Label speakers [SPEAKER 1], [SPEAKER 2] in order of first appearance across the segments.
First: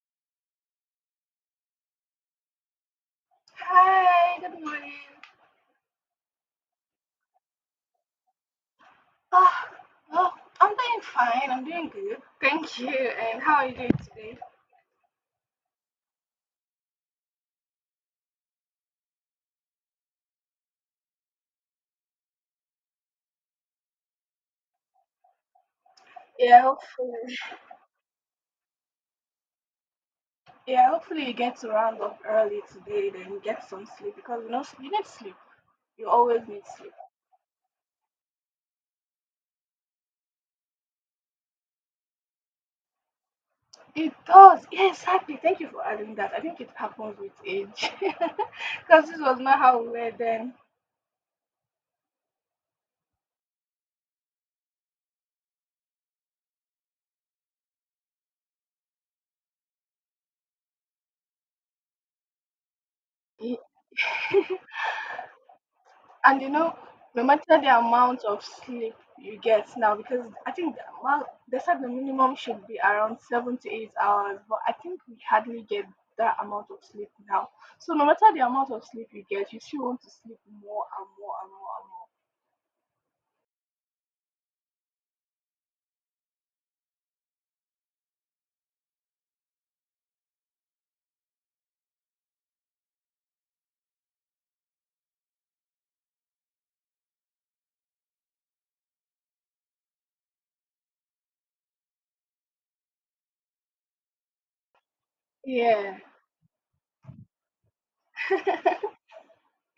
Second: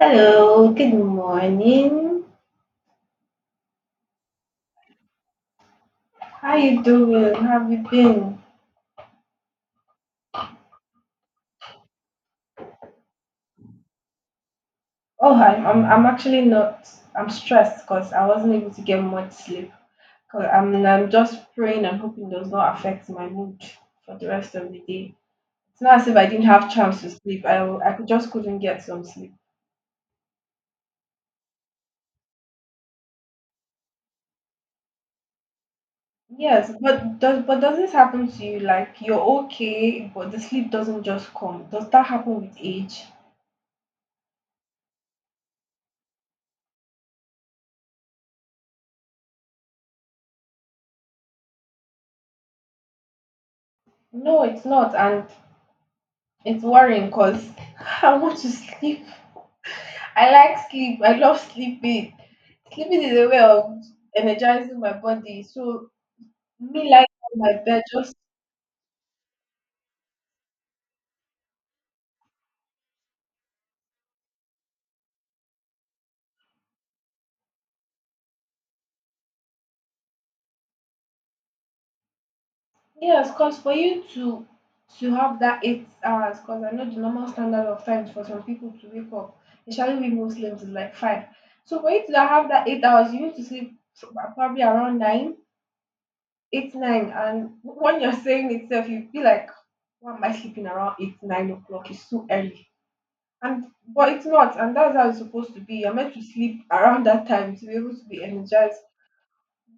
[SPEAKER 1] Hello, good morning. How you doing? How have you been? Oh, I'm actually not. I'm stressed because I wasn't able to get much sleep. 'Cause I'm just praying and hoping it does not affect my mood for the rest of the day. It's not as if I didn't have chance to sleep. I could just couldn't get some sleep. Yes, but does this happen to you? Like you're okay, but the sleep doesn't just come. Does that happen with age? No, it's not, and it's worrying because I want to sleep. I like sleep. I love sleeping. Sleeping is a way of energizing my body. So me lying on my bed just yes, cause for you to have that 8 hours, cause I know the normal standard of times for some people to wake up, especially we Muslims is like five. So for you to have that 8 hours, you need to sleep probably around nine, eight nine, and when you're saying itself, you feel like why am I sleeping around eight nine o'clock? It's too early. And but it's not, and that's how it's supposed to be. You're meant to sleep around that time to be able to be energized.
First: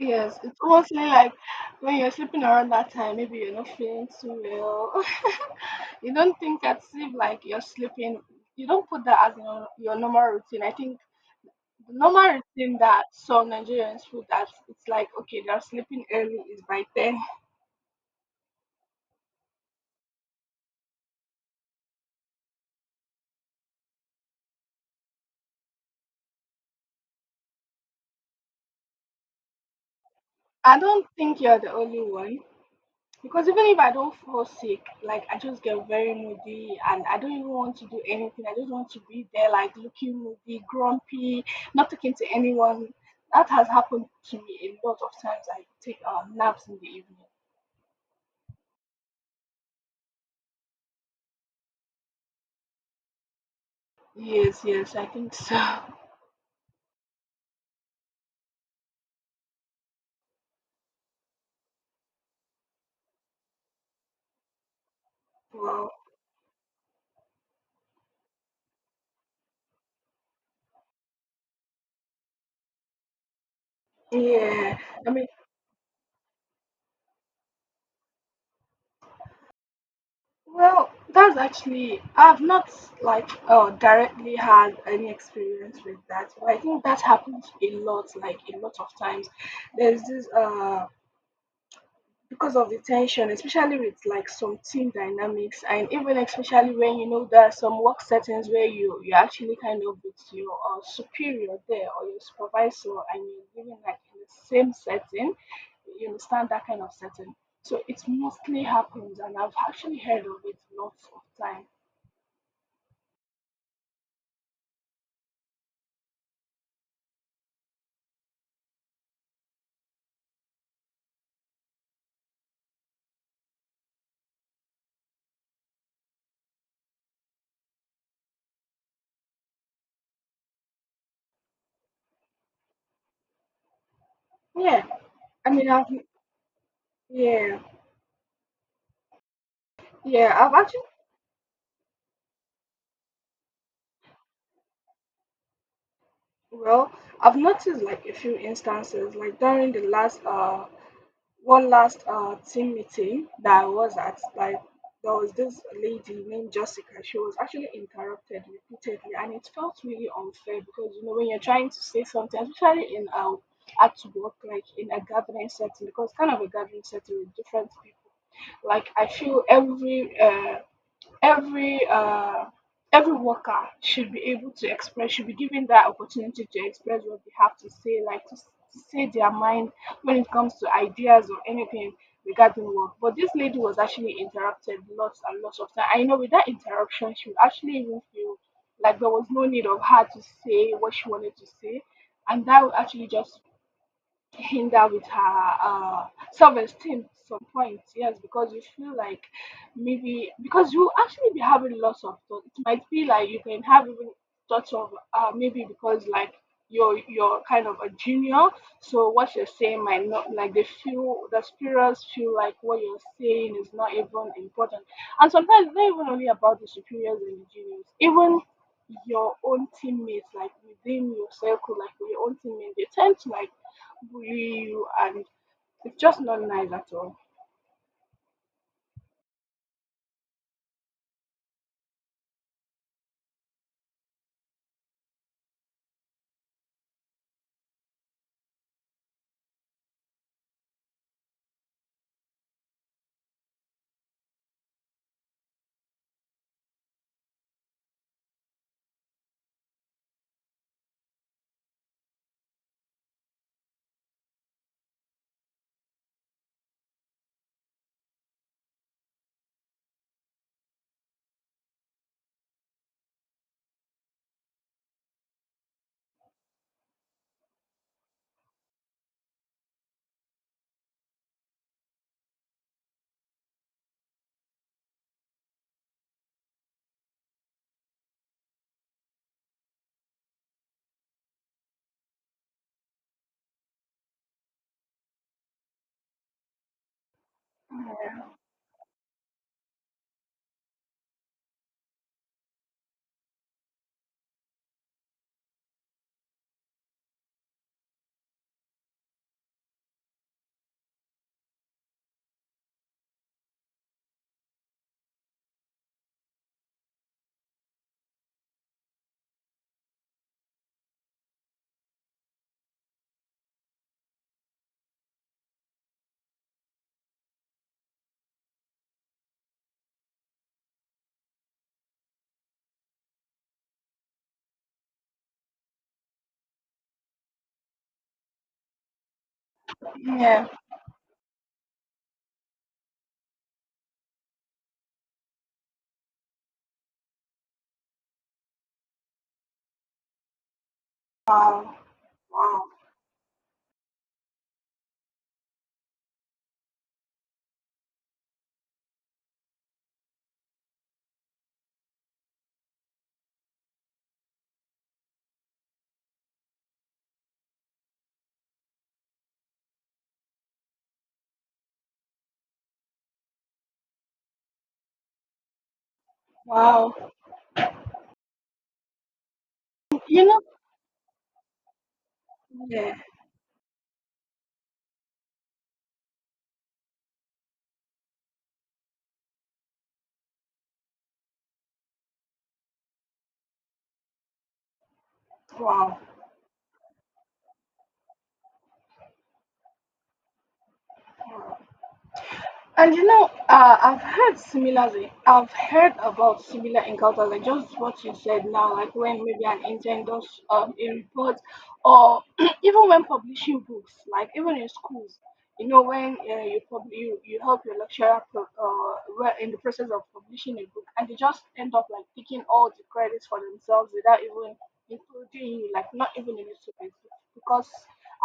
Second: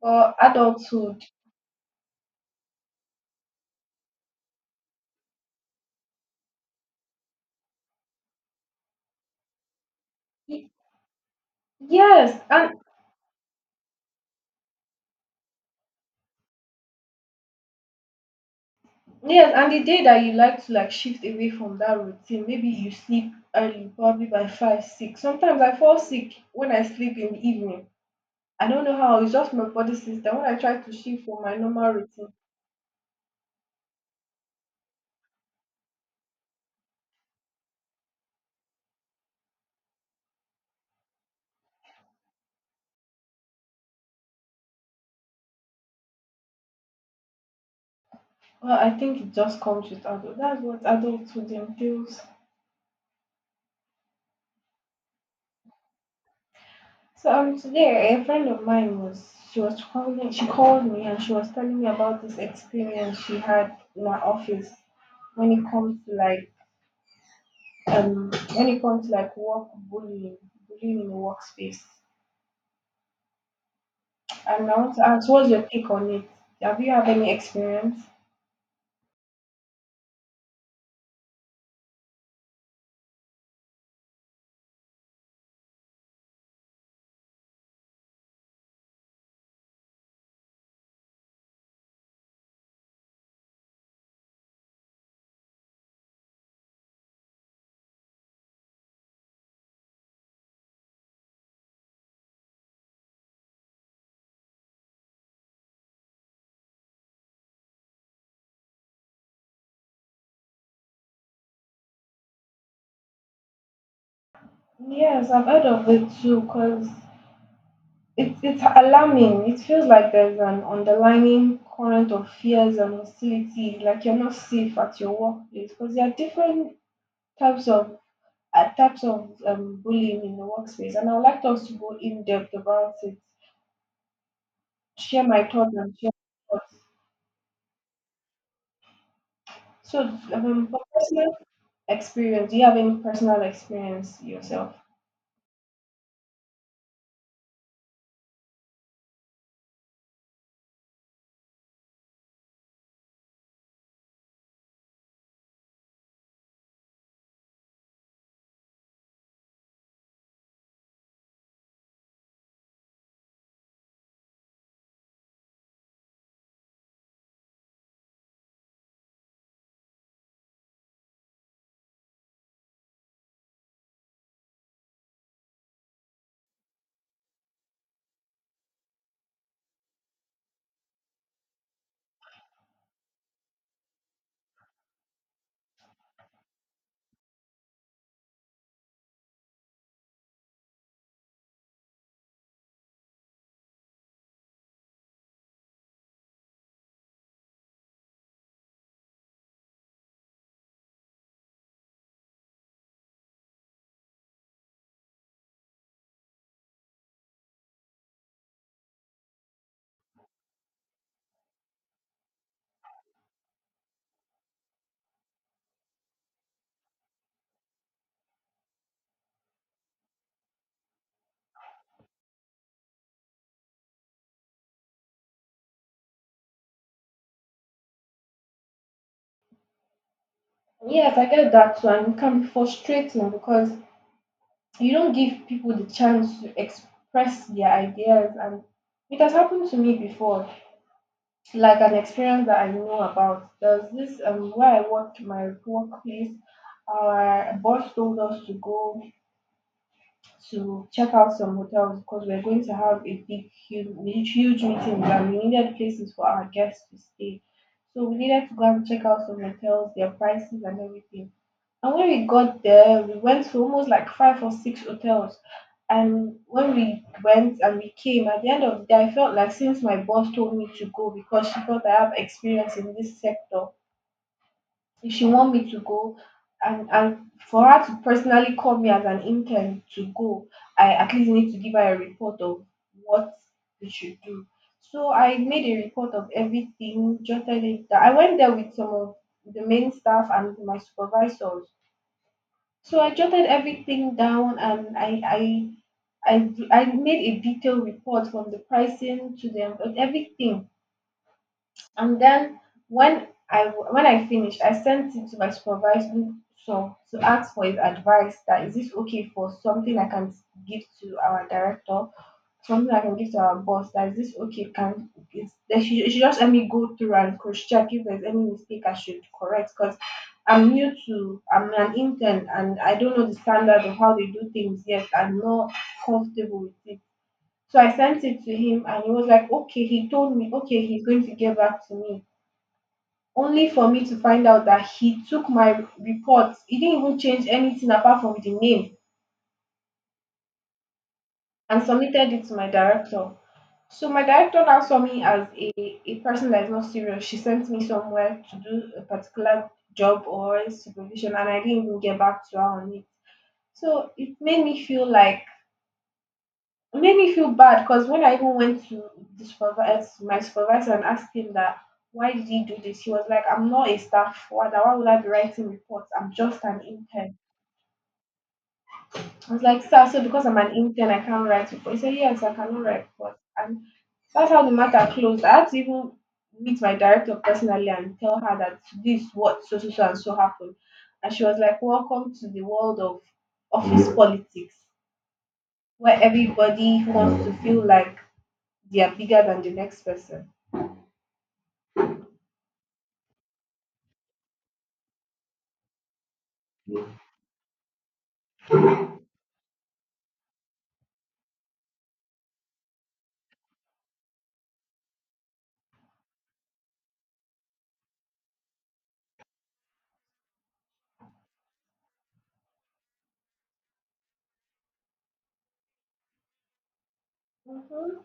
[SPEAKER 1] But adulthood, y- yes, and yes, and the day that you like to like shift away from that routine, maybe you sleep early, probably by five, six. Sometimes I fall sick when I sleep in the evening. I don't know how. It's just my body system. When I try to shift from my normal routine, well, I think it just comes with adult. That's what adulthood entails. So today a friend of mine was she was calling she called me and she was telling me about this experience she had in her office when it comes to like when it comes to like work bullying in the workspace. And I want to ask, what's your take on it? Have you had any experience? Yes, I've heard of it too because it's alarming. It feels like there's an underlying current of fears and hostility, like you're not safe at your workplace because there are different types of types of bullying in the workspace, and I would like us to go in depth about it, share my thoughts. So, for personal experience, do you have any personal experience yourself? Yes, I get that too, and it can be frustrating because you don't give people the chance to express their ideas, and it has happened to me before. Like an experience that I know about. There's this where I worked, my workplace. Our boss told us to go to check out some hotels because we're going to have a big, huge, huge meeting and we needed places for our guests to stay. So we needed to go and check out some hotels, their prices, and everything. And when we got there, we went to almost like five or six hotels. And when we went and we came, at the end of the day, I felt like since my boss told me to go because she thought I have experience in this sector, if she want me to go and for her to personally call me as an intern to go, I at least need to give her a report of what we should do. So I made a report of everything, jotted it down. I went there with some of the main staff and my supervisors. So I jotted everything down, and I made a detailed report from the pricing to them everything. And then when I when I finished, I sent it to my supervisor, so to ask for his advice that is this okay for something I can give to our director, something I can give to our boss, that is this okay can is they should just let me go through and cross check if there's any mistake I should correct because I'm new to I'm an intern and I don't know the standard of how they do things yet. I'm not comfortable with it. So I sent it to him and he was like, okay, he told me, okay, he's going to get back to me, only for me to find out that he took my report, he didn't even change anything apart from the name, and submitted it to my director. So my director now saw me as a person that is not serious. She sent me somewhere to do a particular job or supervision and I didn't even get back to her on it. So it made me feel bad because when I even went to the supervisor my supervisor and asked him that why did he do this, he was like, I'm not a staff, why would I be writing reports, I'm just an intern. I was like, sir, so because I'm an intern, I can't write report. He said, yes, I cannot write report. And that's how the matter closed. I had to even meet my director personally and tell her that this what so so so and so happened. And she was like, welcome to the world of office politics, where everybody wants to feel like they are bigger than the next person. Mm-hmm.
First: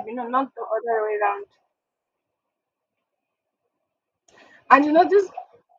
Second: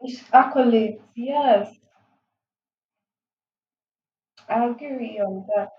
[SPEAKER 1] It's accolades, yes. I agree on that.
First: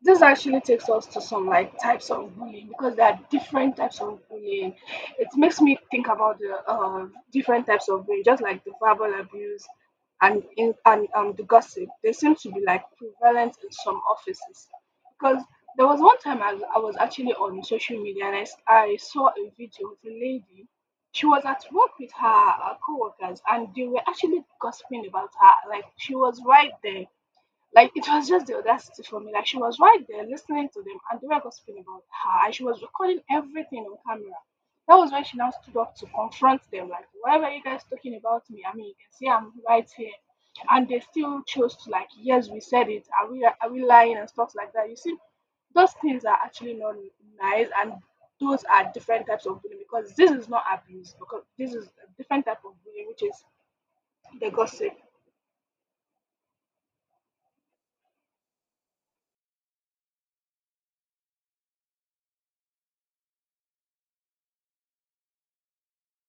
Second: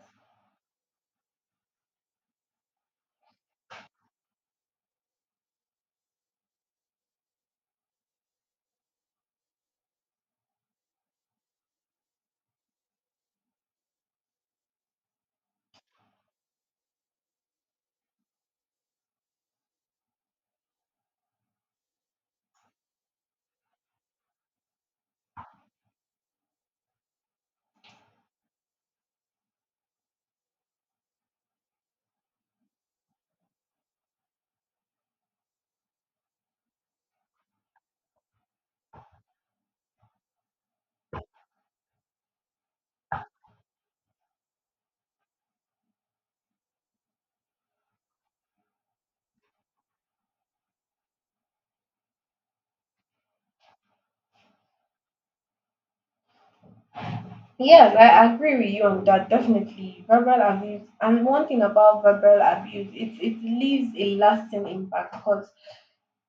[SPEAKER 1] Yes, I agree with you on that. Definitely, verbal abuse. And one thing about verbal abuse, it leaves a lasting impact because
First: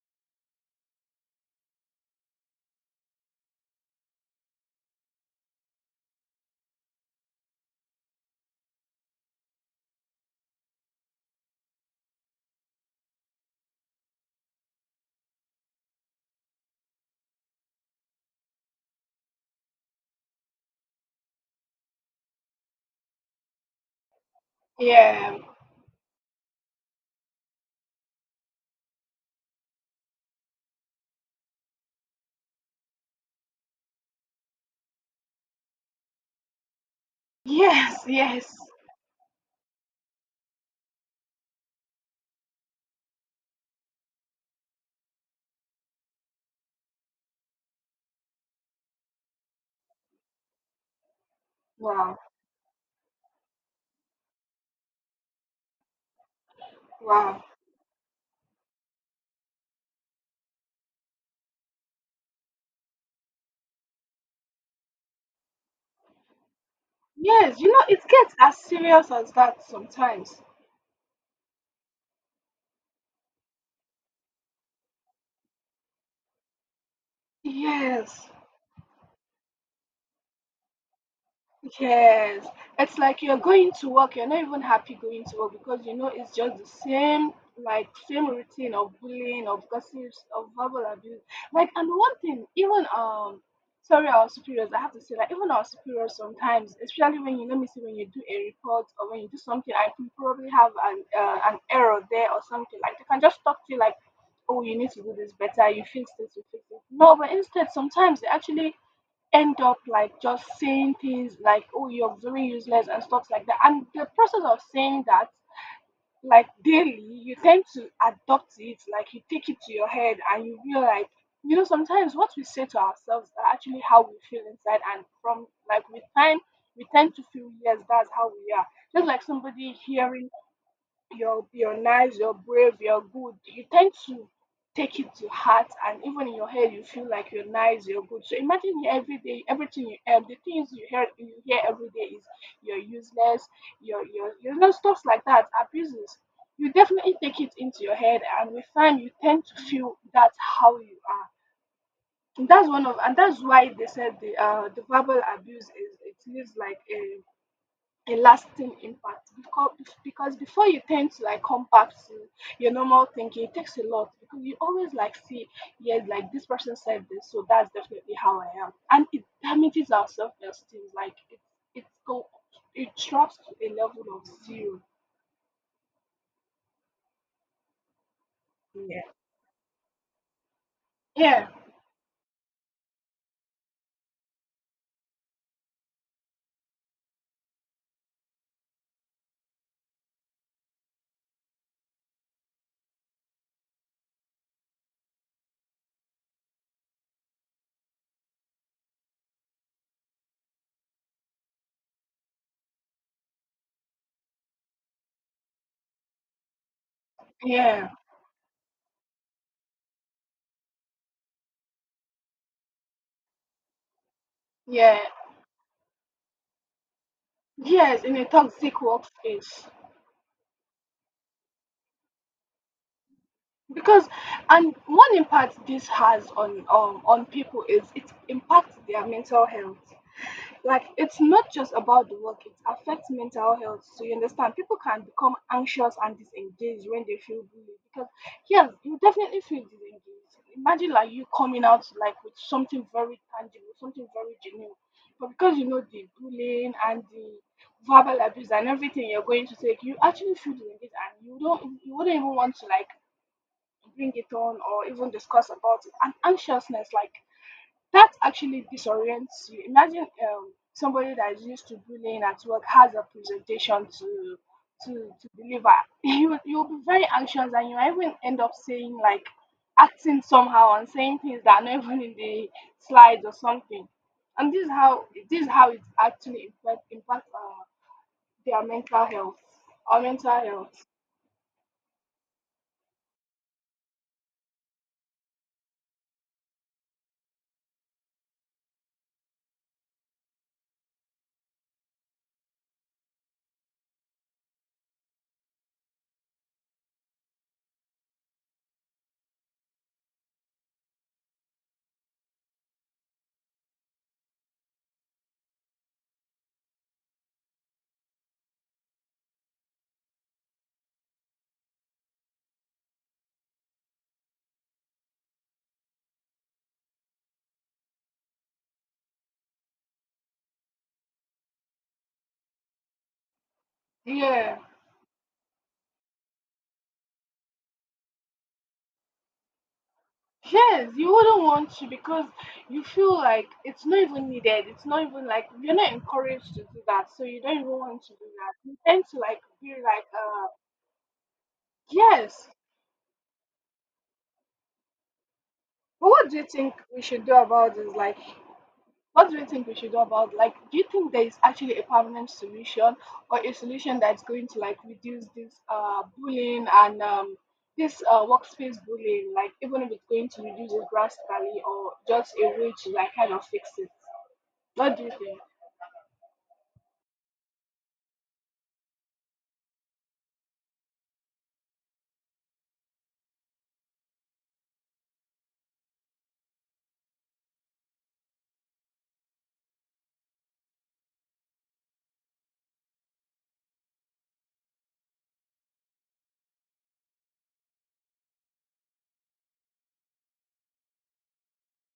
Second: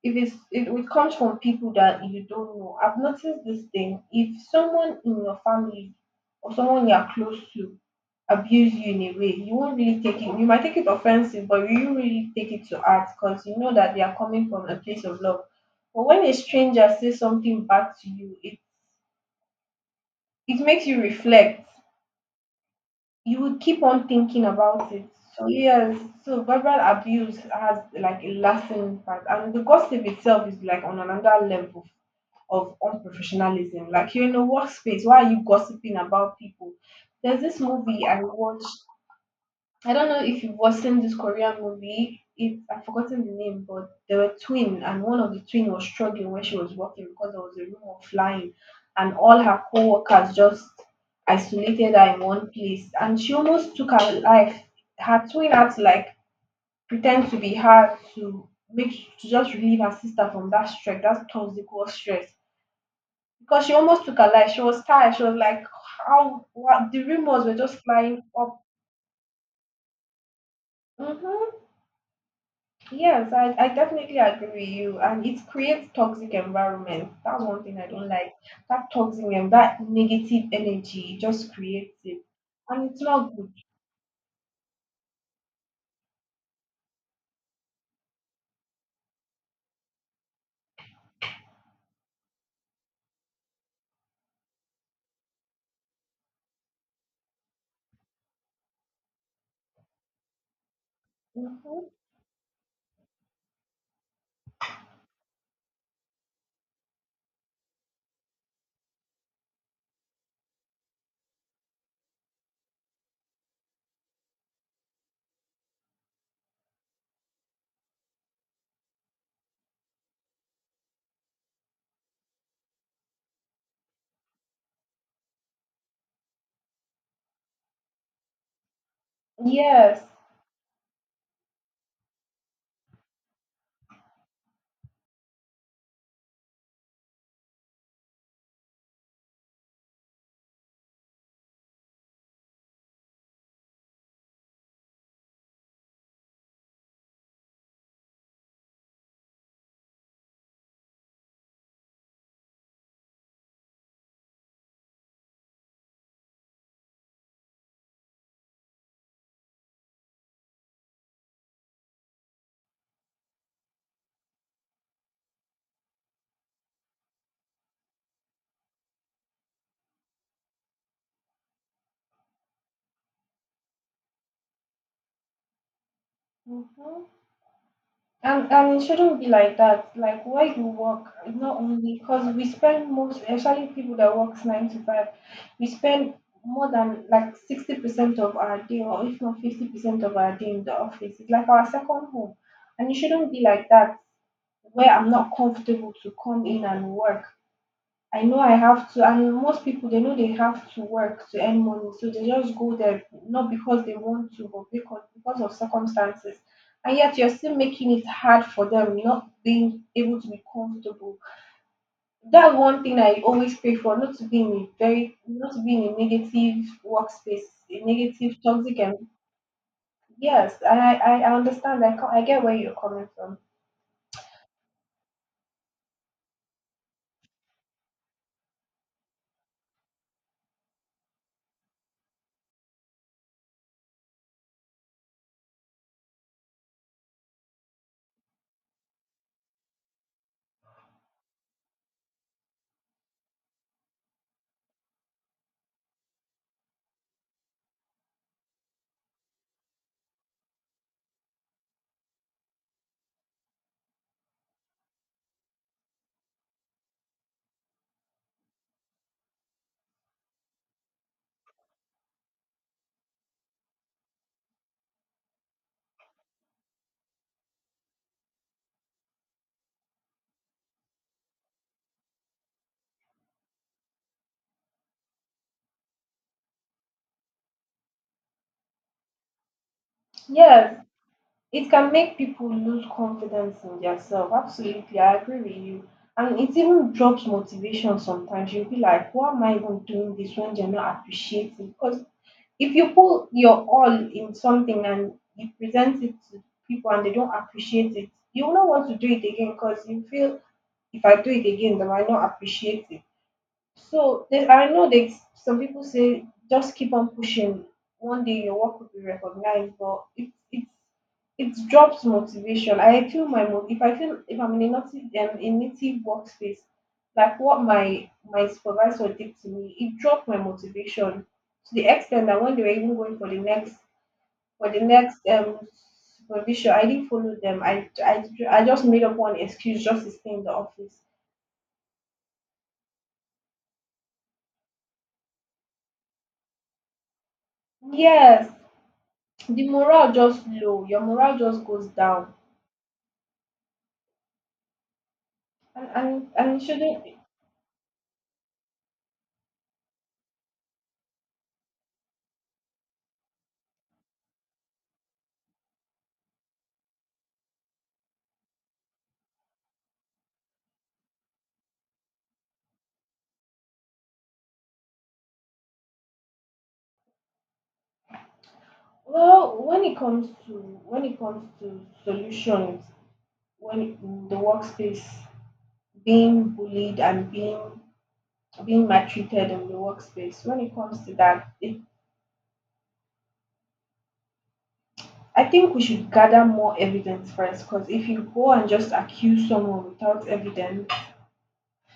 [SPEAKER 1] if it's it comes from people that you don't know. I've noticed this thing. If someone in your family or someone you are close to abuse you in a way, you won't really take it. You might take it offensive, but you won't really take it to heart because you know that they are coming from a place of love. But when a stranger says something back to you, it makes you reflect. You would keep on thinking about it. So yes, so verbal abuse has like a lasting impact, and the gossip itself is like on another level of unprofessionalism. Like you're in a workspace, why are you gossiping about people? There's this movie I watched. I don't know if you've watched this Korean movie. I've forgotten the name, but they were twin, and one of the twin was struggling when she was working because there was a rumor of flying, and all her co-workers just isolated her in one place, and she almost took her life. Her twin had to like pretend to be her to just relieve her sister from that stress, that toxic work stress, because she almost took her life. She was tired. She was like, how? What? The rumors were just flying up. Hmm. Yes, I definitely agree with you. And it creates toxic environment. That's one thing I don't like. That toxic and that negative energy, it just creates it. And it's not good. Hmm. Yes. Hmm. And it shouldn't be like that. Like where you work, not only because we spend most, especially people that works nine to five, we spend more than like 60% of our day, or if not 50% of our day in the office. It's like our second home, and it shouldn't be like that where I'm not comfortable to come in and work. I know I have to, and most people they know they have to work to earn money, so they just go there, not because they want to, but because of circumstances. And yet you're still making it hard for them, not being able to be comfortable. That's one thing I always pray for, not to be in a very not to be in a negative workspace, a negative toxic, and yes, I understand. I get where you're coming from, yes. It can make people lose confidence in themselves. Absolutely, I agree with you. And it even drops motivation sometimes. You'll be like, why am I even doing this when they're not appreciating? Because if you put your all in something and you present it to people and they don't appreciate it, you will not want to do it again because you feel if I do it again, they might not appreciate it. So I know that some people say just keep on pushing. One day your work will be recognized, but it drops motivation. I feel my mo- if I feel if I'm in a native, a native workspace, like what my supervisor did to me, it dropped my motivation to the extent that when they were even going for the next, for the next supervision, I didn't follow them. I just made up one excuse just to stay in the office. Yes, the morale just low, your morale just goes down and it shouldn't. Well, when it comes to, when it comes to solutions, in the workspace being bullied and being maltreated in the workspace, when it comes to that, it, I think we should gather more evidence first, because if you go and just accuse someone without evidence,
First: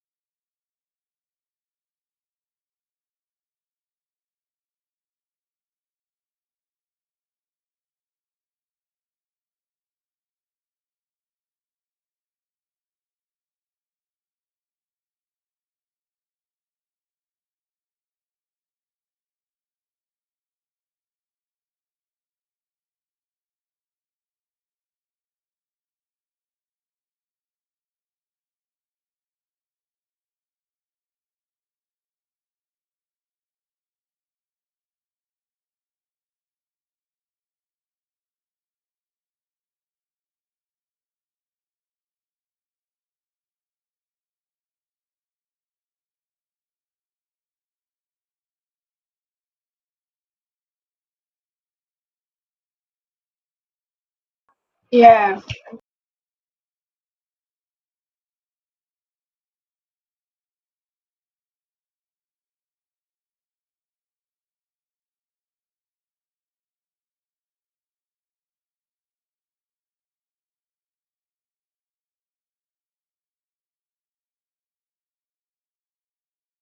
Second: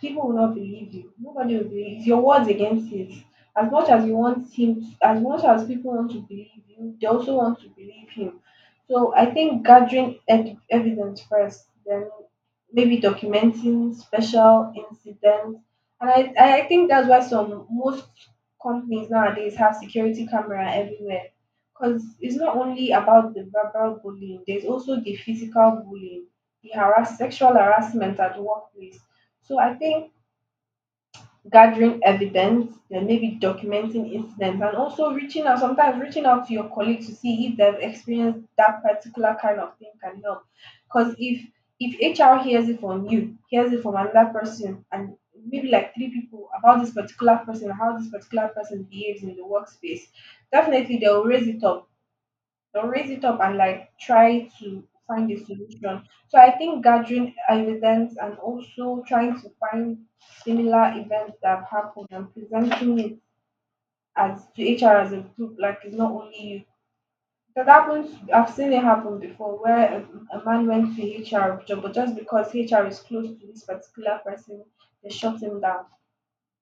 [SPEAKER 1] people will not believe you. Nobody will believe you. It's your words against it. As much as you want him, as much as people want to believe you, they also want to believe him. So I think gathering evidence first, then maybe documenting special incidents, and I think that's why some, most companies nowadays have security camera everywhere, because it's not only about the verbal bullying. There's also the physical bullying, the harass, sexual harassment at workplace. So I think gathering evidence, then maybe documenting incidents, and also reaching out, sometimes reaching out to your colleagues to see if they've experienced that particular kind of thing can help. Because if HR hears it from you, hears it from another person, and maybe like three people about this particular person, how this particular person behaves in the workspace, definitely they'll raise it up, or raise it up and like try to find a solution. So I think gathering evidence and also trying to find similar events that have happened and presenting it as to HR as a group, like it's not only you. That happens. I've seen it happen before, where a man went to HR job, but just because HR is close to this particular person, they shut him down.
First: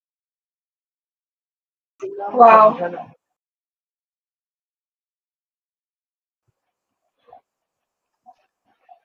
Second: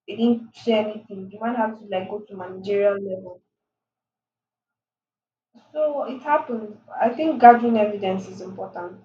[SPEAKER 1] They didn't say anything. The man had to like go to managerial
[SPEAKER 2] Wow.
[SPEAKER 1] level. So it happens. I think gathering evidence is important.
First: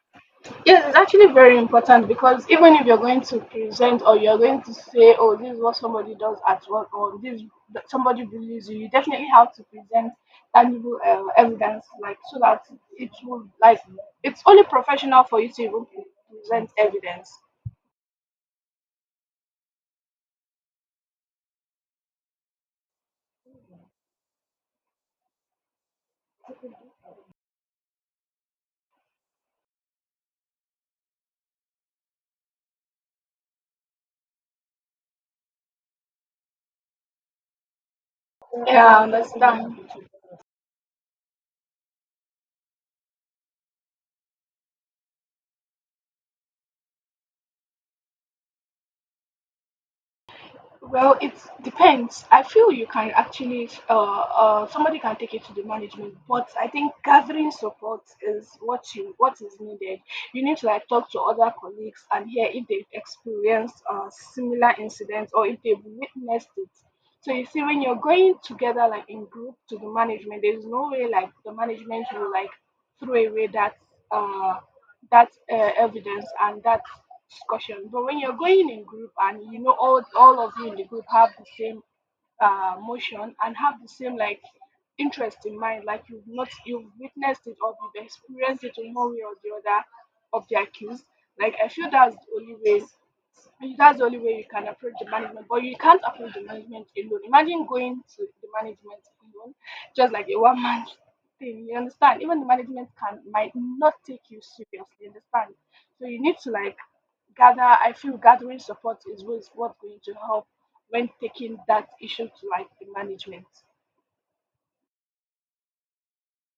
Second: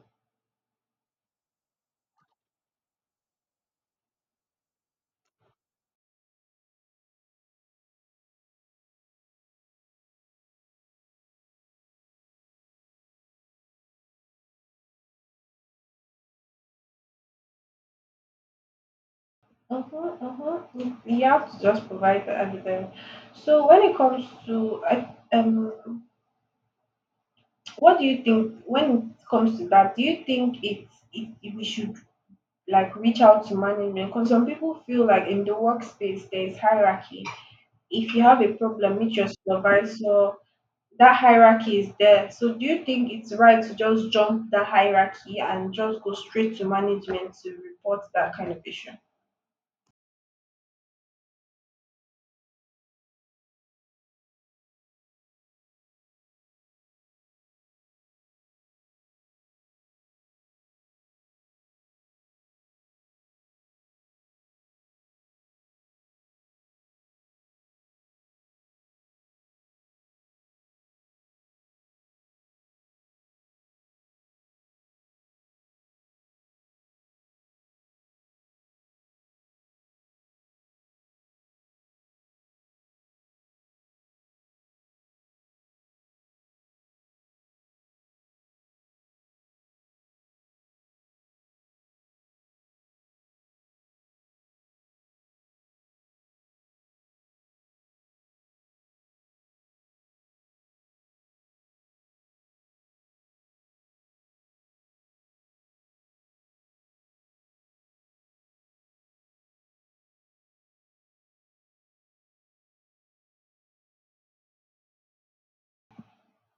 [SPEAKER 1] Mhm, mhm. You have to just provide the evidence. So when it comes to, what do you think when it comes to that? Do you think it, we should like reach out to management? Because some people feel like in the workspace there is hierarchy. If you have a problem, meet your supervisor. That hierarchy is there. So do you think it's right to just jump the hierarchy and just go straight to management to report that kind of issue?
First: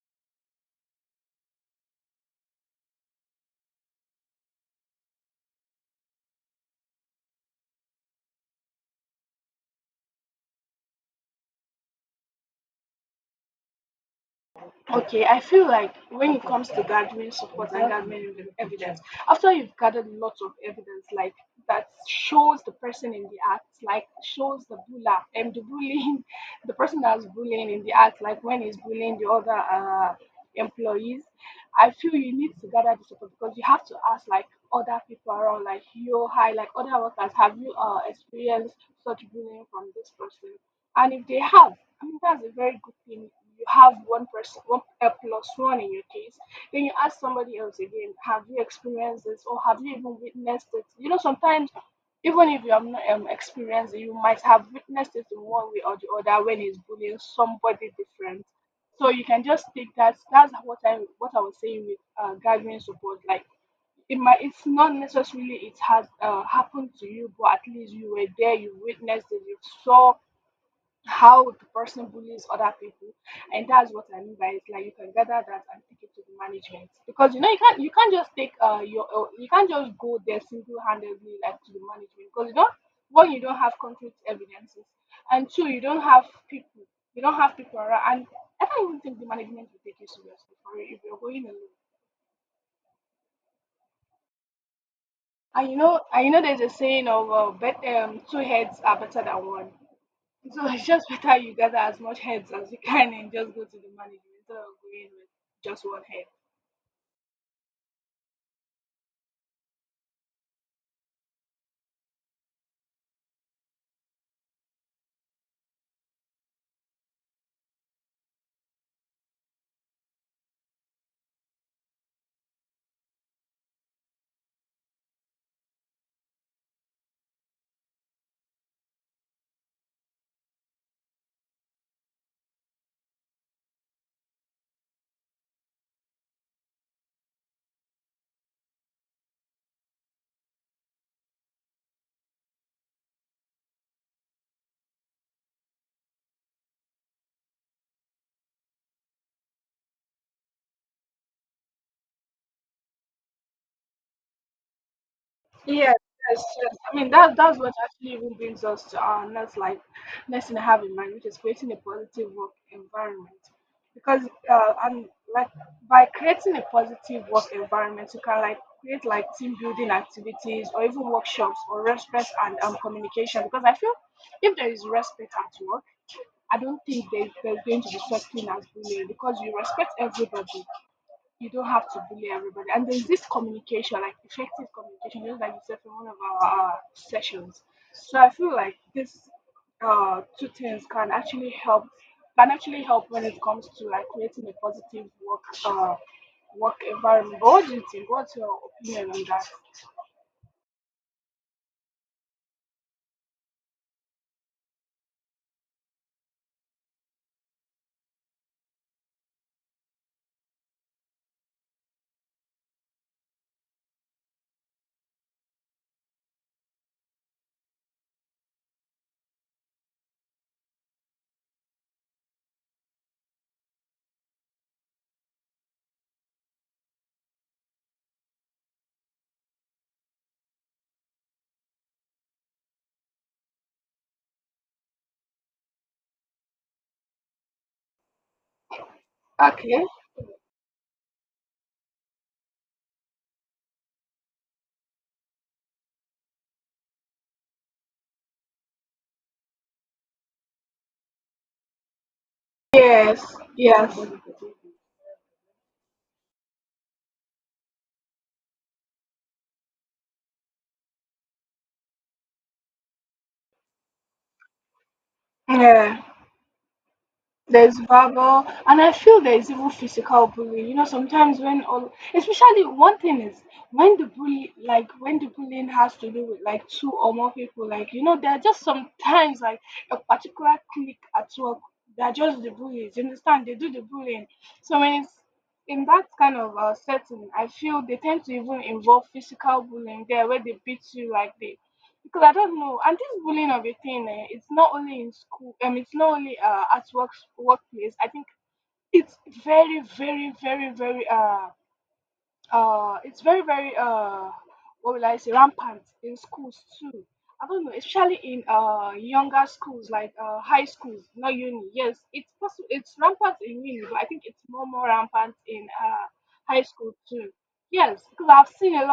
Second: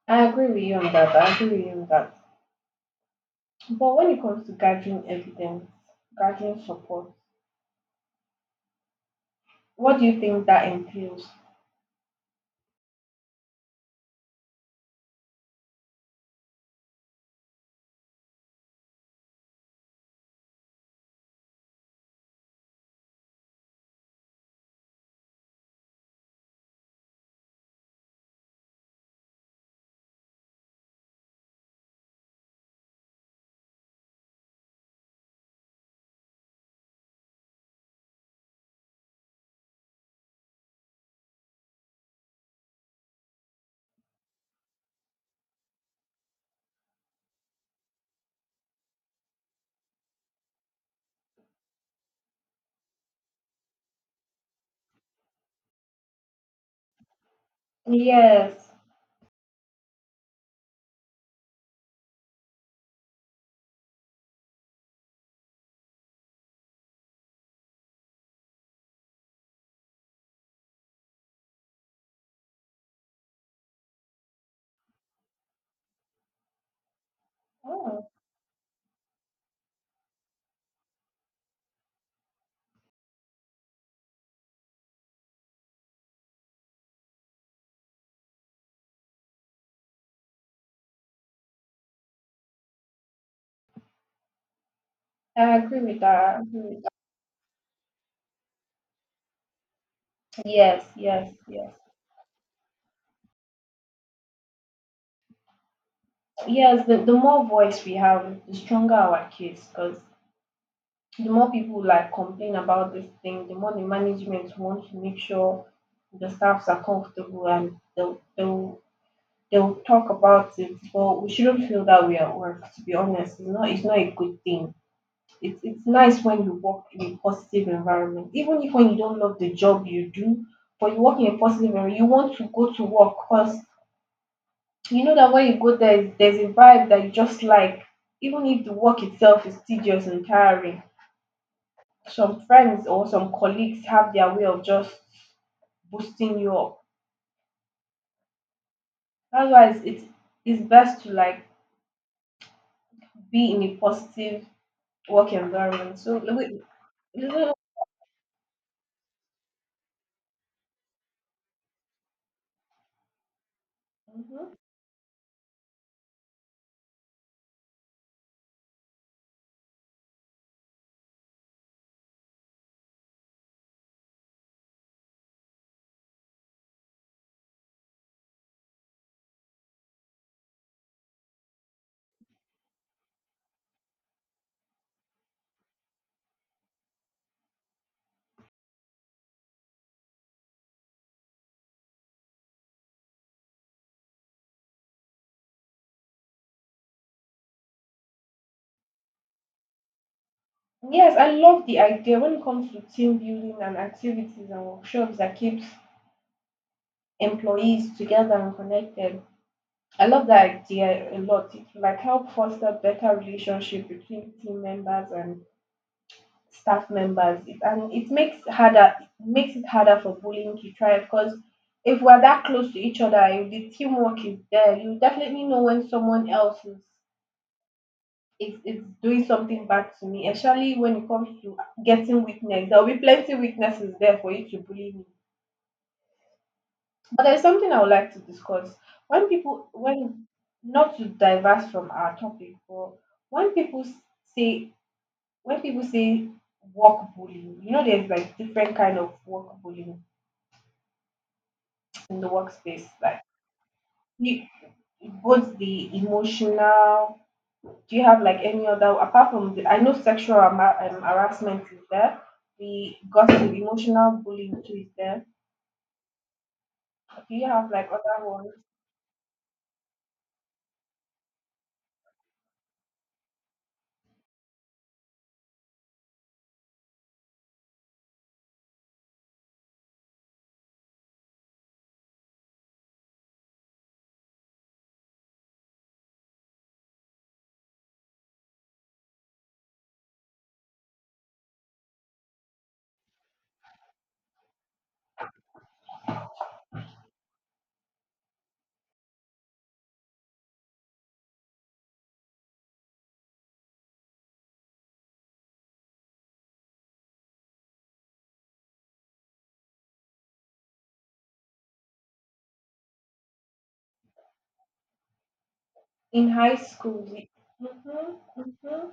[SPEAKER 1] I agree with you on that. I agree with you on that. But when it comes to gathering evidence, gathering support, what do you think that entails? Yes. Oh, I agree with that. I agree with that. Yes, yes, yes. Yes, the more voice we have, the stronger our case, because the more people like complain about this thing, the more the management wants to make sure the staffs are comfortable, and they'll talk about it. But we shouldn't feel that way at work, to be honest. It's, not, it's not a good thing. It's nice when you work in a positive environment, even if when you don't love the job you do, but you work in a positive environment, you want to go to work, because you know that when you go there there's a vibe that you just like, even if the work itself is tedious and tiring, some friends or some colleagues have their way of just boosting you up. That's why it's best to like be in a positive work environment. So like, we, Mhm. Yes, I love the idea when it comes to team building and activities and workshops that keeps employees together and connected. I love that idea a lot. It like help foster better relationship between team members and staff members. It, and it makes harder, it makes it harder for bullying to thrive, because if we're that close to each other, if the teamwork is there, you definitely know when someone else is, it's doing something bad to me, especially when it comes to getting weakness. There'll be plenty weaknesses there for you to bully me. But there's something I would like to discuss. When people when, not to diverse from our topic, but when people say when people say work bullying, you know there's like different kind of work bullying in the workspace. Like you- both the emotional. Do you have like any other? Apart from the, I know sexual harassment is there, the gossip, emotional bullying too is there. Do you have like other ones in high school? We, mm-hmm, mm-hmm.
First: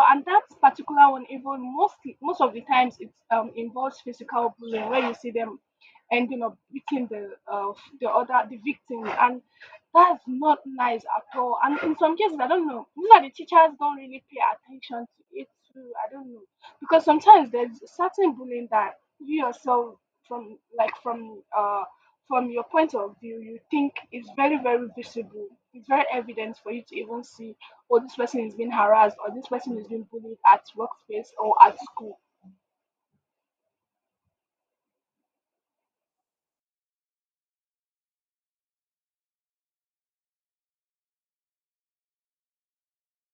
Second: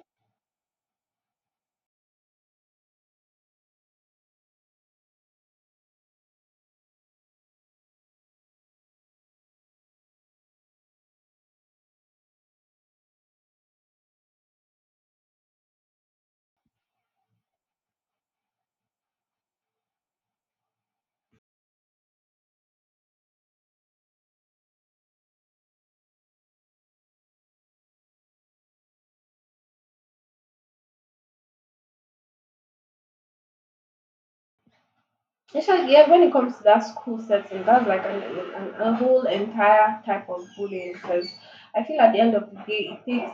[SPEAKER 1] Especially yeah, when it comes to that school setting, that's like a whole entire type of bullying, because I feel at the end of the day, it takes,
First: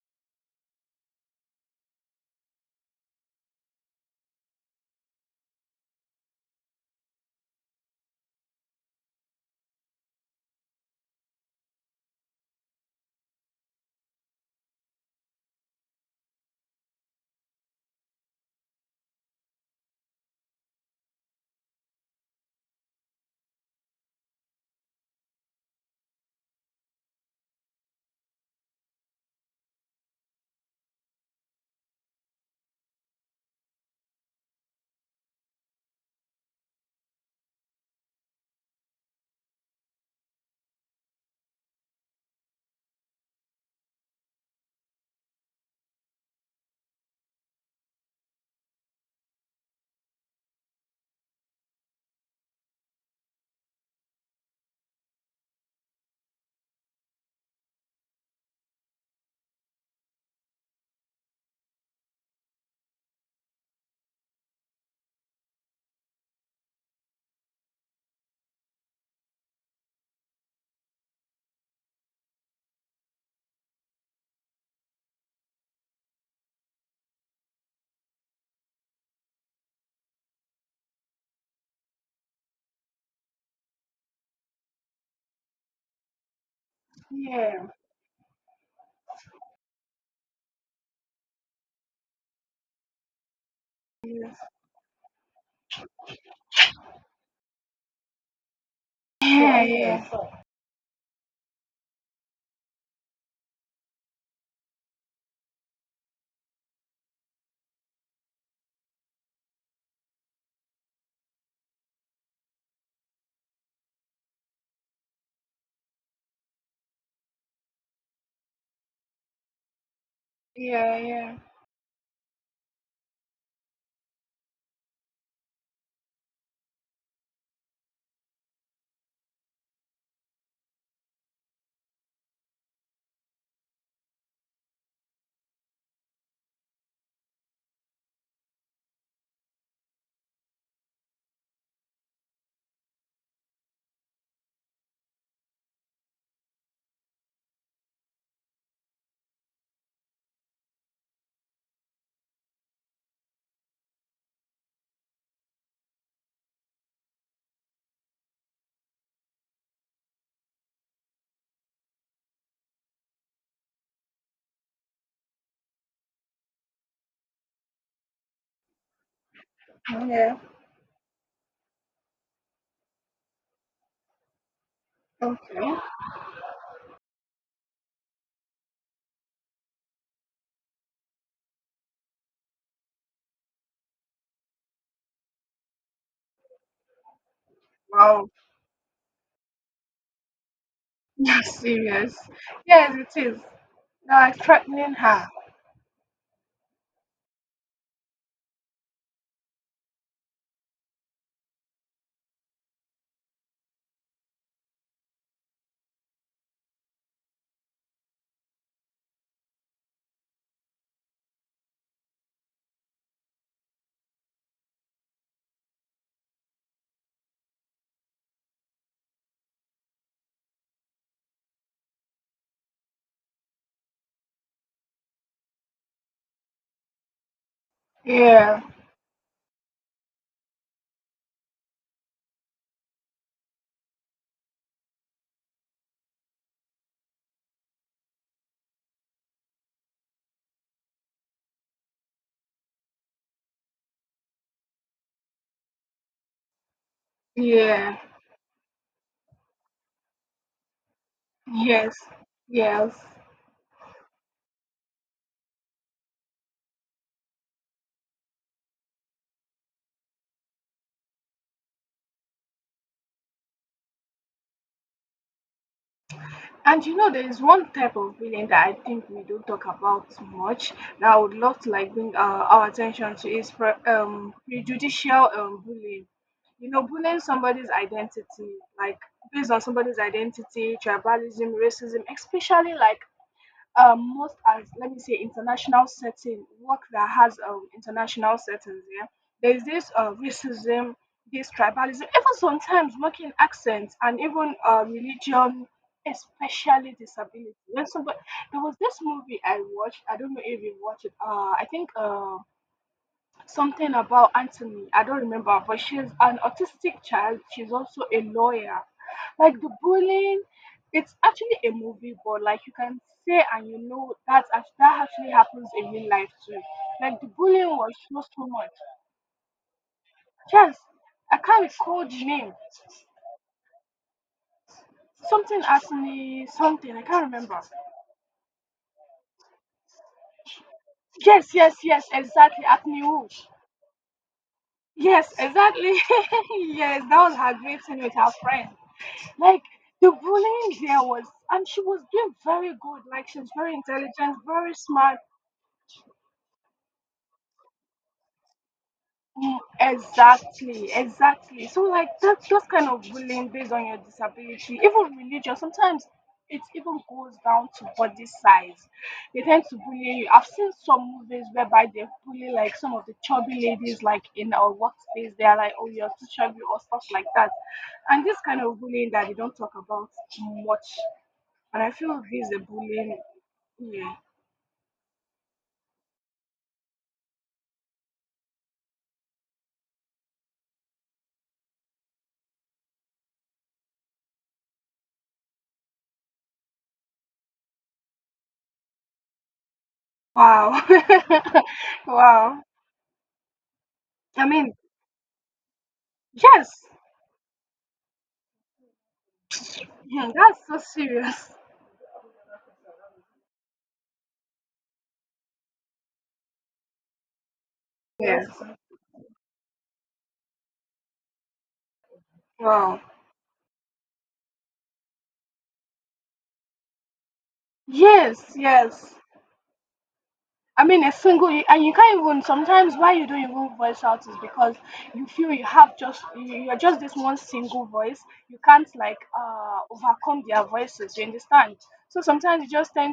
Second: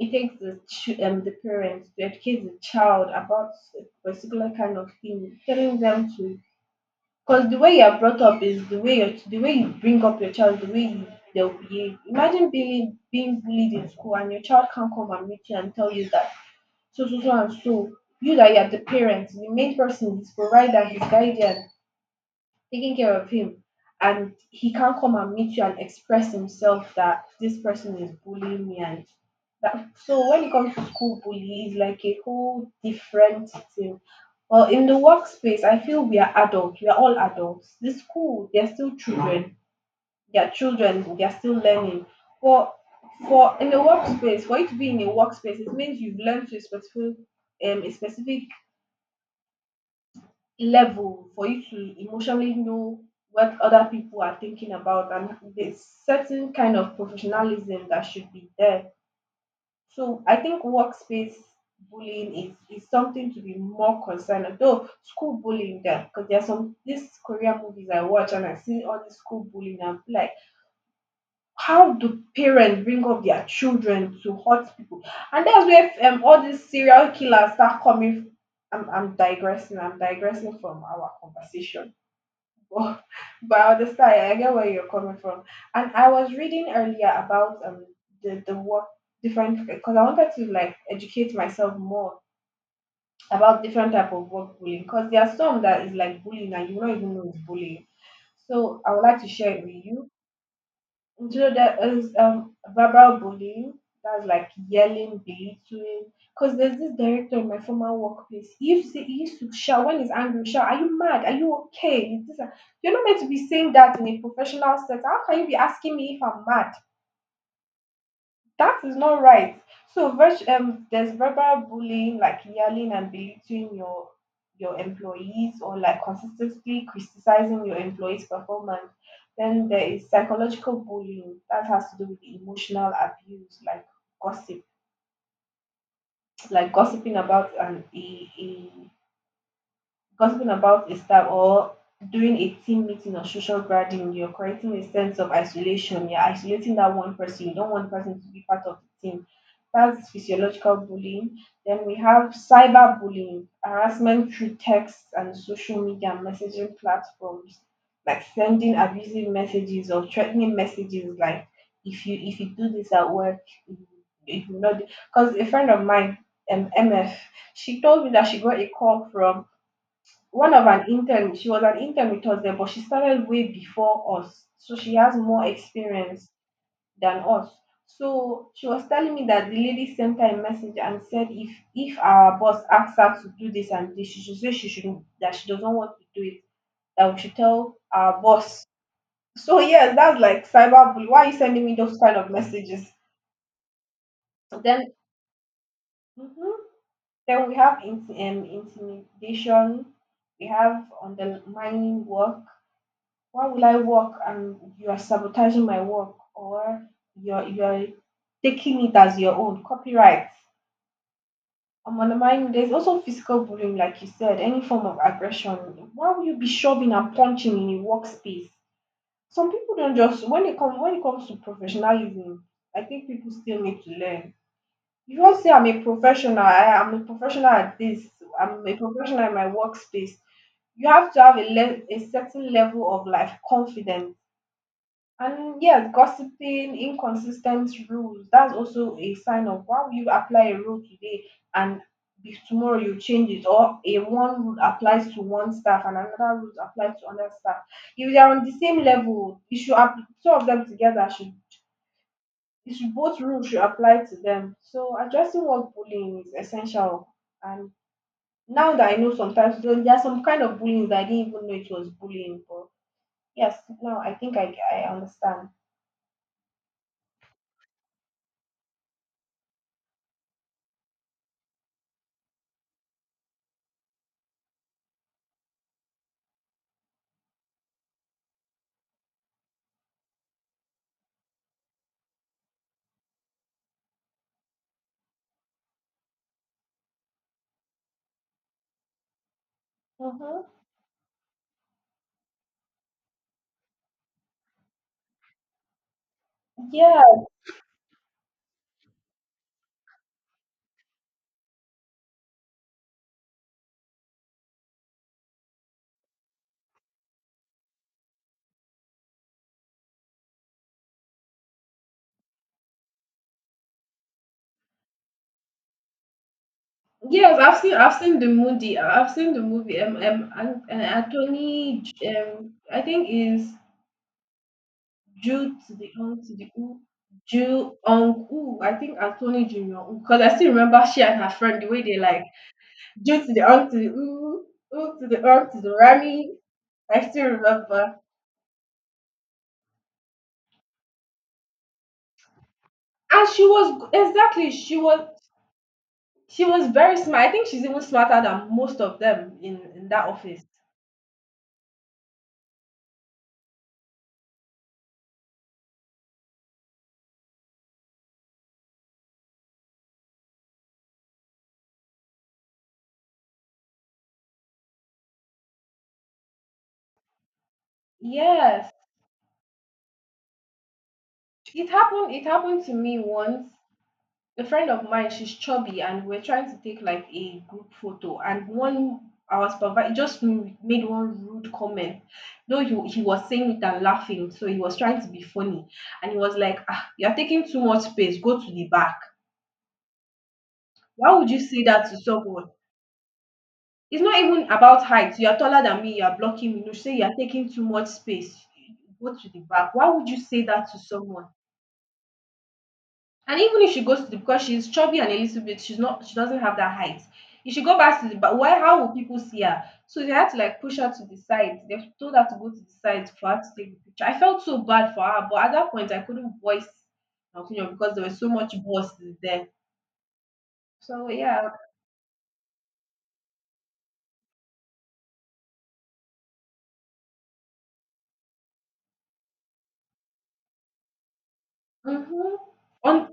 [SPEAKER 1] it takes the parents to educate the child about a particular kind of thing, telling them to. Because the way you are brought up is the way you, the way you bring up your child, the way you, they'll behave. Imagine being bullied in school and your child can't come and meet you and tell you that so so and so. You, that you are the parent, the main person, his provider, his guardian, taking care of him, and he can't come and meet you and express himself that this person is bullying me and that. So when it comes to school bully, it's like a whole different thing. Well, in the workspace I feel we are adults, we are all adults. The school, they're still children, they're children, they're still learning. But for in the workspace, for you to be in a workspace, it means you've learned to a specific level for you to emotionally know what other people are thinking about, and there's certain kind of professionalism that should be there. So I think workspace bullying is something to be more concerned about. Though school bullying there, because there are some these Korean movies I watch and I see all this school bullying and I'm like, how do parents bring up their children to hurt people? And that's where all these serial killers start coming. I'm digressing. I'm digressing from our conversation. Well, but I understand. I get where you're coming from. And I was reading earlier about the work different, because I wanted to like educate myself more about different type of work bullying, because there are some that is like bullying and you don't even know it's bullying. So I would like to share it with you. Do you know there is verbal bullying? That's like yelling, belittling. Because there's this director in my former workplace. He used to shout when he's angry. Shout, "Are you mad? Are you okay? Is this a-" You're not meant to be saying that in a professional setting. How can you be asking me if I'm mad? That is not right. So there's verbal bullying, like yelling and belittling your employees, or like consistently criticizing your employees' performance. Then there is psychological bullying. That has to do with emotional abuse, like gossip, like gossiping about a gossiping about a staff, or during a team meeting or social gathering, you're creating a sense of isolation. You're isolating that one person. You don't want the person to be part of the team. That's physiological bullying. Then we have cyberbullying, harassment through text and social media and messaging platforms, like sending abusive messages or threatening messages like, if you do this at work, if you, if you not. Because a friend of mine, MF, she told me that she got a call from one of an intern. She was an intern with us then, but she started way before us, so she has more experience than us. So she was telling me that the lady sent her a message and said, if our boss asks her to do this and this, she should say she shouldn't, that she doesn't want to do it, that we should tell our boss. So yes, that's like cyber. Why are you sending me those kind of messages? Then, mhm. Then we have intimidation, we have undermining work. Why will I work and you are sabotaging my work, or you're taking it as your own copyright? I'm on the mind, there's also physical bullying, like you said, any form of aggression. Why will you be shoving and punching in your workspace? Some people don't just, when it come when it comes to professionalism, I think people still need to learn. You do say I'm a professional, I am a professional at this, I'm a professional in my workspace. You have to have a, a certain level of life confidence. And yeah, gossiping, inconsistent rules. That's also a sign of, why would you apply a rule today and tomorrow you change it, or a one rule applies to one staff and another rule applies to another staff. If they are on the same level, two of them together should it should both rules should apply to them. So addressing what bullying is essential. And now that I know, sometimes there are some kind of bullying that I didn't even know it was bullying. But yes, now I think I understand. Mm-hmm. Yeah. Yes, I've seen the movie. I've seen the movie. Anthony I think is Jew to the on to the U, Jew on U. I think Anthony Junior. Because I still remember she and her friend the way they like Jew to the on to the U, U to the on to the Rami. I still remember, and exactly she was very smart. I think she's even smarter than most of them in that office. Yes, it happened. It happened to me once. A friend of mine, she's chubby, and we're trying to take like a group photo, and one our supervisor just made one rude comment. Though he was saying it and laughing, so he was trying to be funny, and he was like, ah, you're taking too much space, go to the back. Why would you say that to someone? It's not even about height, you're taller than me, you're blocking me. No. You say you're taking too much space, go to the back. Why would you say that to someone? And even if she goes to the, because she's chubby and a little bit, she doesn't have that height. If she go back to the, but why, how will people see her? So they had to like push her to the side. They told her to go to the side for her to take the picture. I felt so bad for her, but at that point I couldn't voice my opinion because there was so much bosses there. So yeah. Mm-hmm.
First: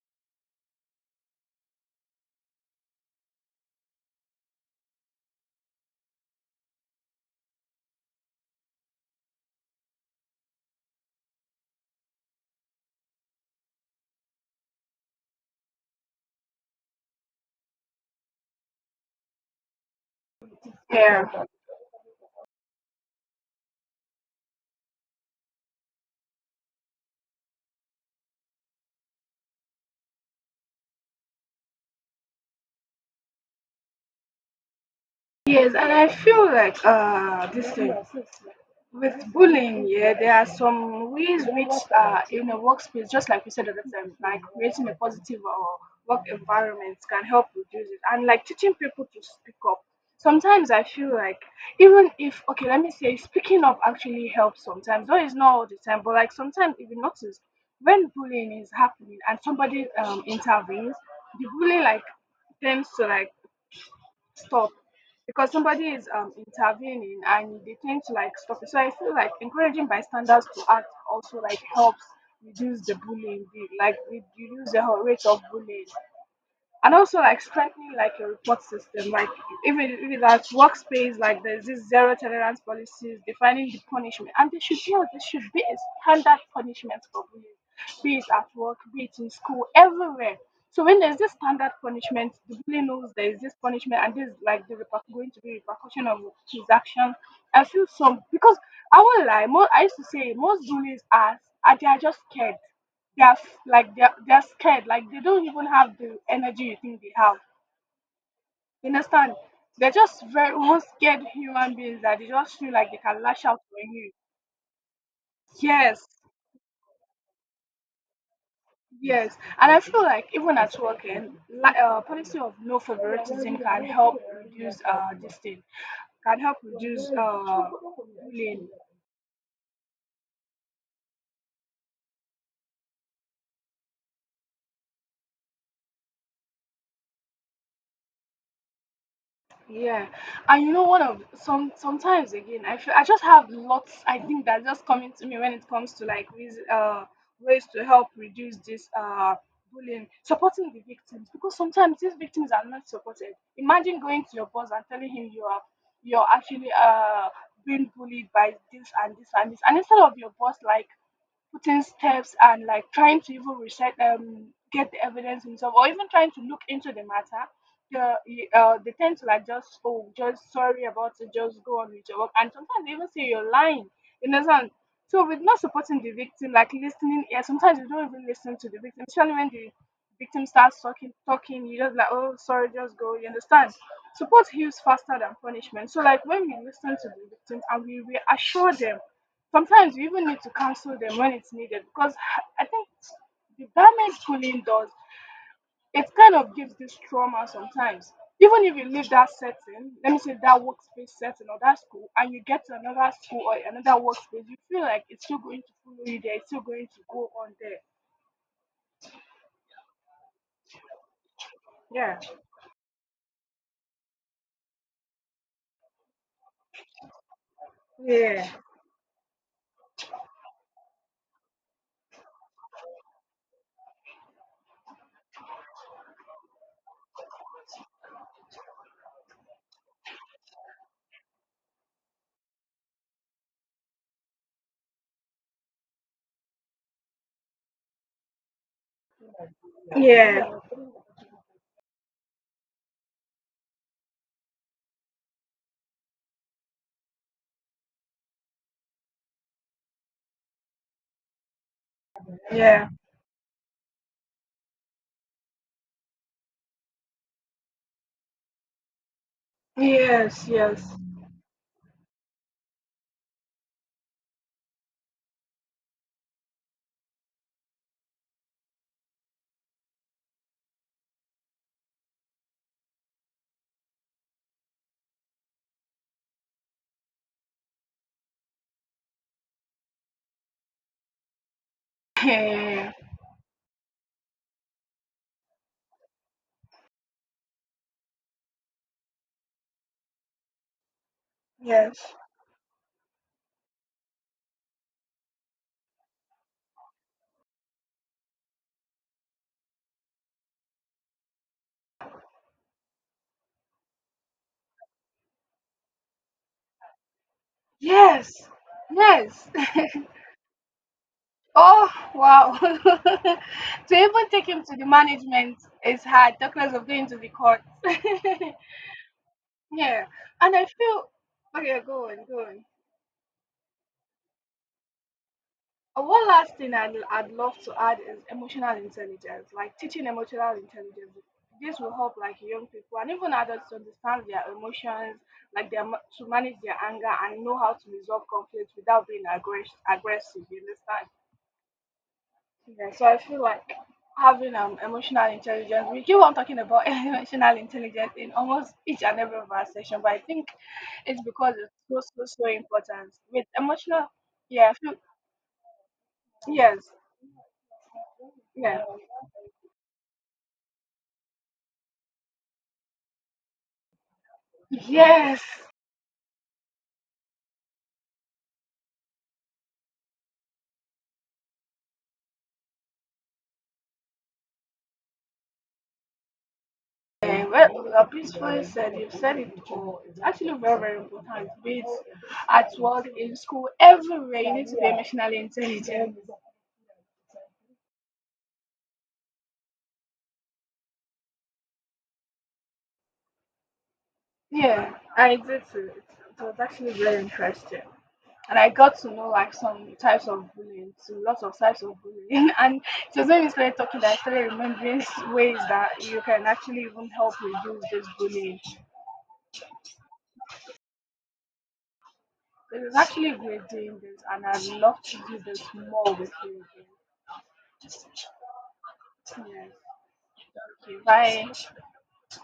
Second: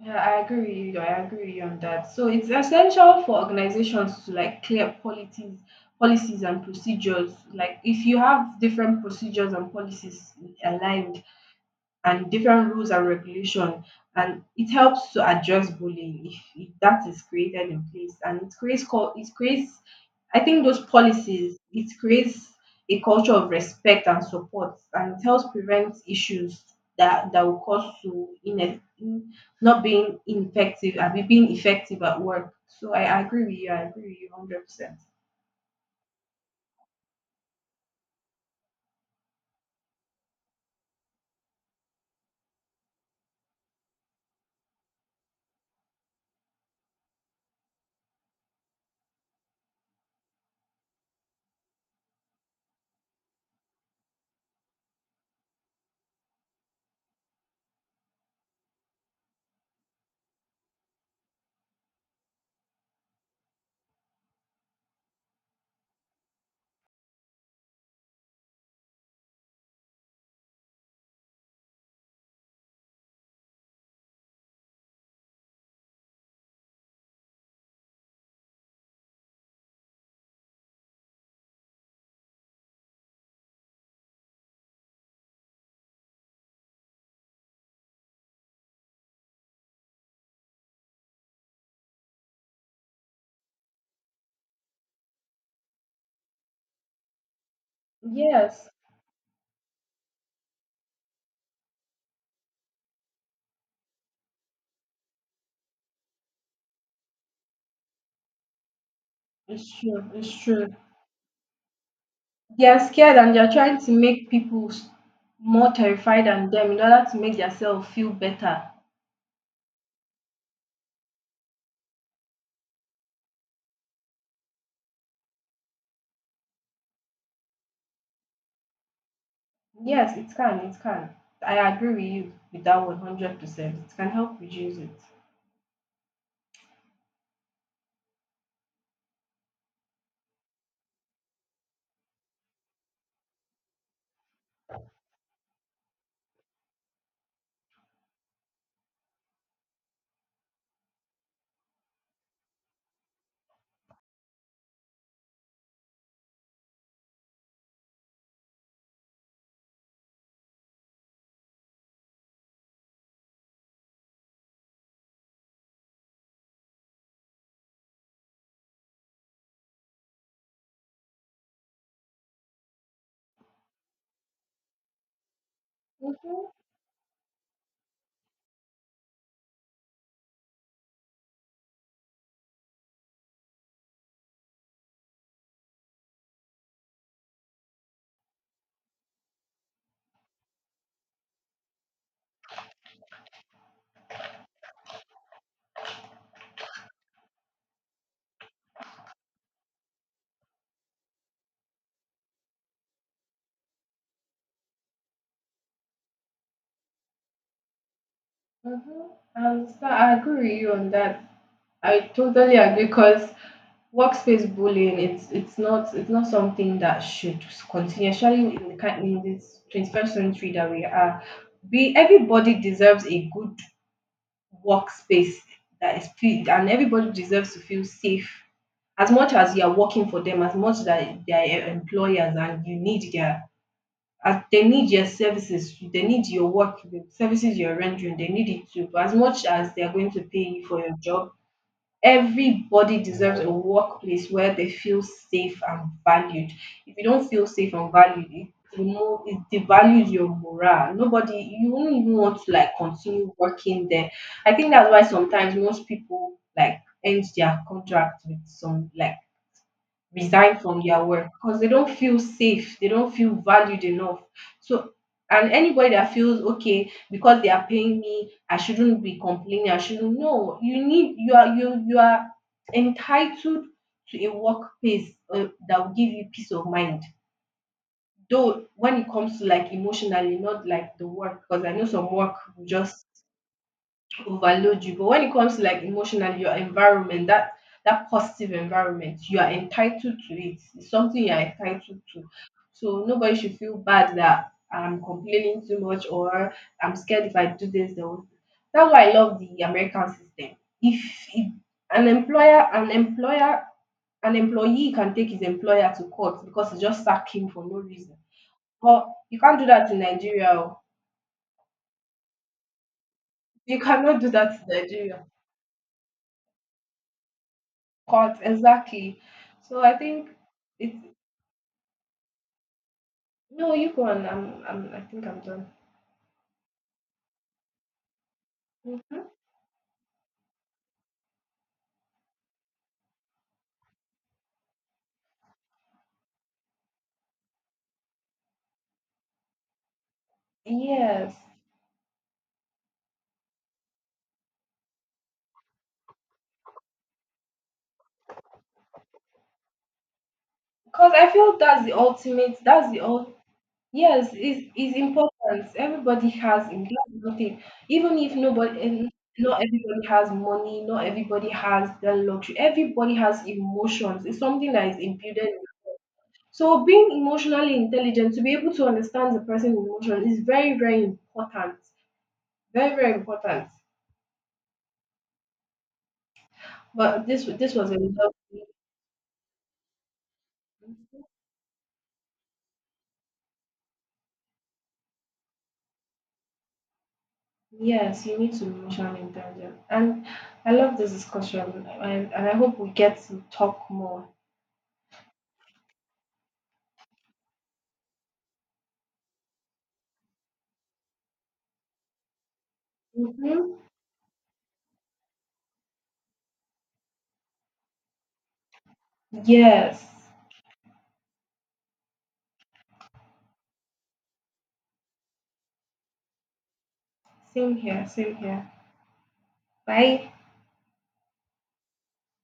[SPEAKER 1] Yeah, I agree with you. I agree with you on that. So it's essential for organizations to like clear policies, policies and procedures. Like if you have different procedures and policies aligned, and different rules and regulation, and it helps to address bullying if that is created in place, and it creates, I think those policies, it creates a culture of respect and support, and it helps prevent issues that will cause to in not being effective and being effective at work. So I agree with you, I agree with you 100%. Yes, it's true. They are scared and they are trying to make more terrified than them in order to make themselves feel better. Yes, it can. It can. I agree with you with that 100%. It can help reduce it. Mhm. Mhm. I understand. I agree with you on that. I
[SPEAKER 2] Yeah.
[SPEAKER 1] totally agree, because workspace bullying, it's not something that should continue,
[SPEAKER 2] Yeah.
[SPEAKER 1] especially in the kind in this 21st century that we are. Be Everybody deserves a good workspace that is feel, and everybody deserves to feel safe. As much as you are working for them, as much that they are employers and you need their, as they need your services, they need your work, the services you're rendering, they need it too. But as much as they're going to pay
[SPEAKER 2] Yeah.
[SPEAKER 1] you for your job, everybody deserves a workplace where they feel safe and valued. If you don't feel safe and valued, it remove it devalues your morale. Nobody, you won't even want to like
[SPEAKER 2] Yeah.
[SPEAKER 1] continue working there. I think that's why sometimes most people like end their contract with some, like,
[SPEAKER 2] Yeah.
[SPEAKER 1] resign from their work because they don't feel safe, they don't feel valued enough. So, and anybody that feels okay because they are paying me, I shouldn't be complaining. I shouldn't. No, you need, you are entitled to a workplace that will give you peace of mind. Though when it comes to like emotionally, not like the work, because I know some work will just overload you. But when it comes to like emotionally, your environment, that positive environment, you are entitled to it. It's something you are entitled to. So nobody should feel bad that I'm complaining too much, or I'm scared if I do this, they will... That's why I love the American system. If, if an employer, an employer, an employee can take his employer to court because he just sacked him for no reason. But you can't do that in Nigeria. Oh. You cannot do that in Nigeria. Cut exactly. So I think it's, no, you go on. I think I'm done. Mhm. Yes, because I feel that's the ultimate. That's the ul. Yes, is important. Everybody has it. That's the thing. Even if nobody, and not everybody has money. Not everybody has the luxury. Everybody has emotions. It's something that is imputed. So being emotionally intelligent to be able to understand the person's emotion is very very important. Very very important. But this was a result. Yes, you need to be emotionally intelligent, and I love this discussion, and, I hope we get to talk more. Hmm. Yes, same here, same here. Bye.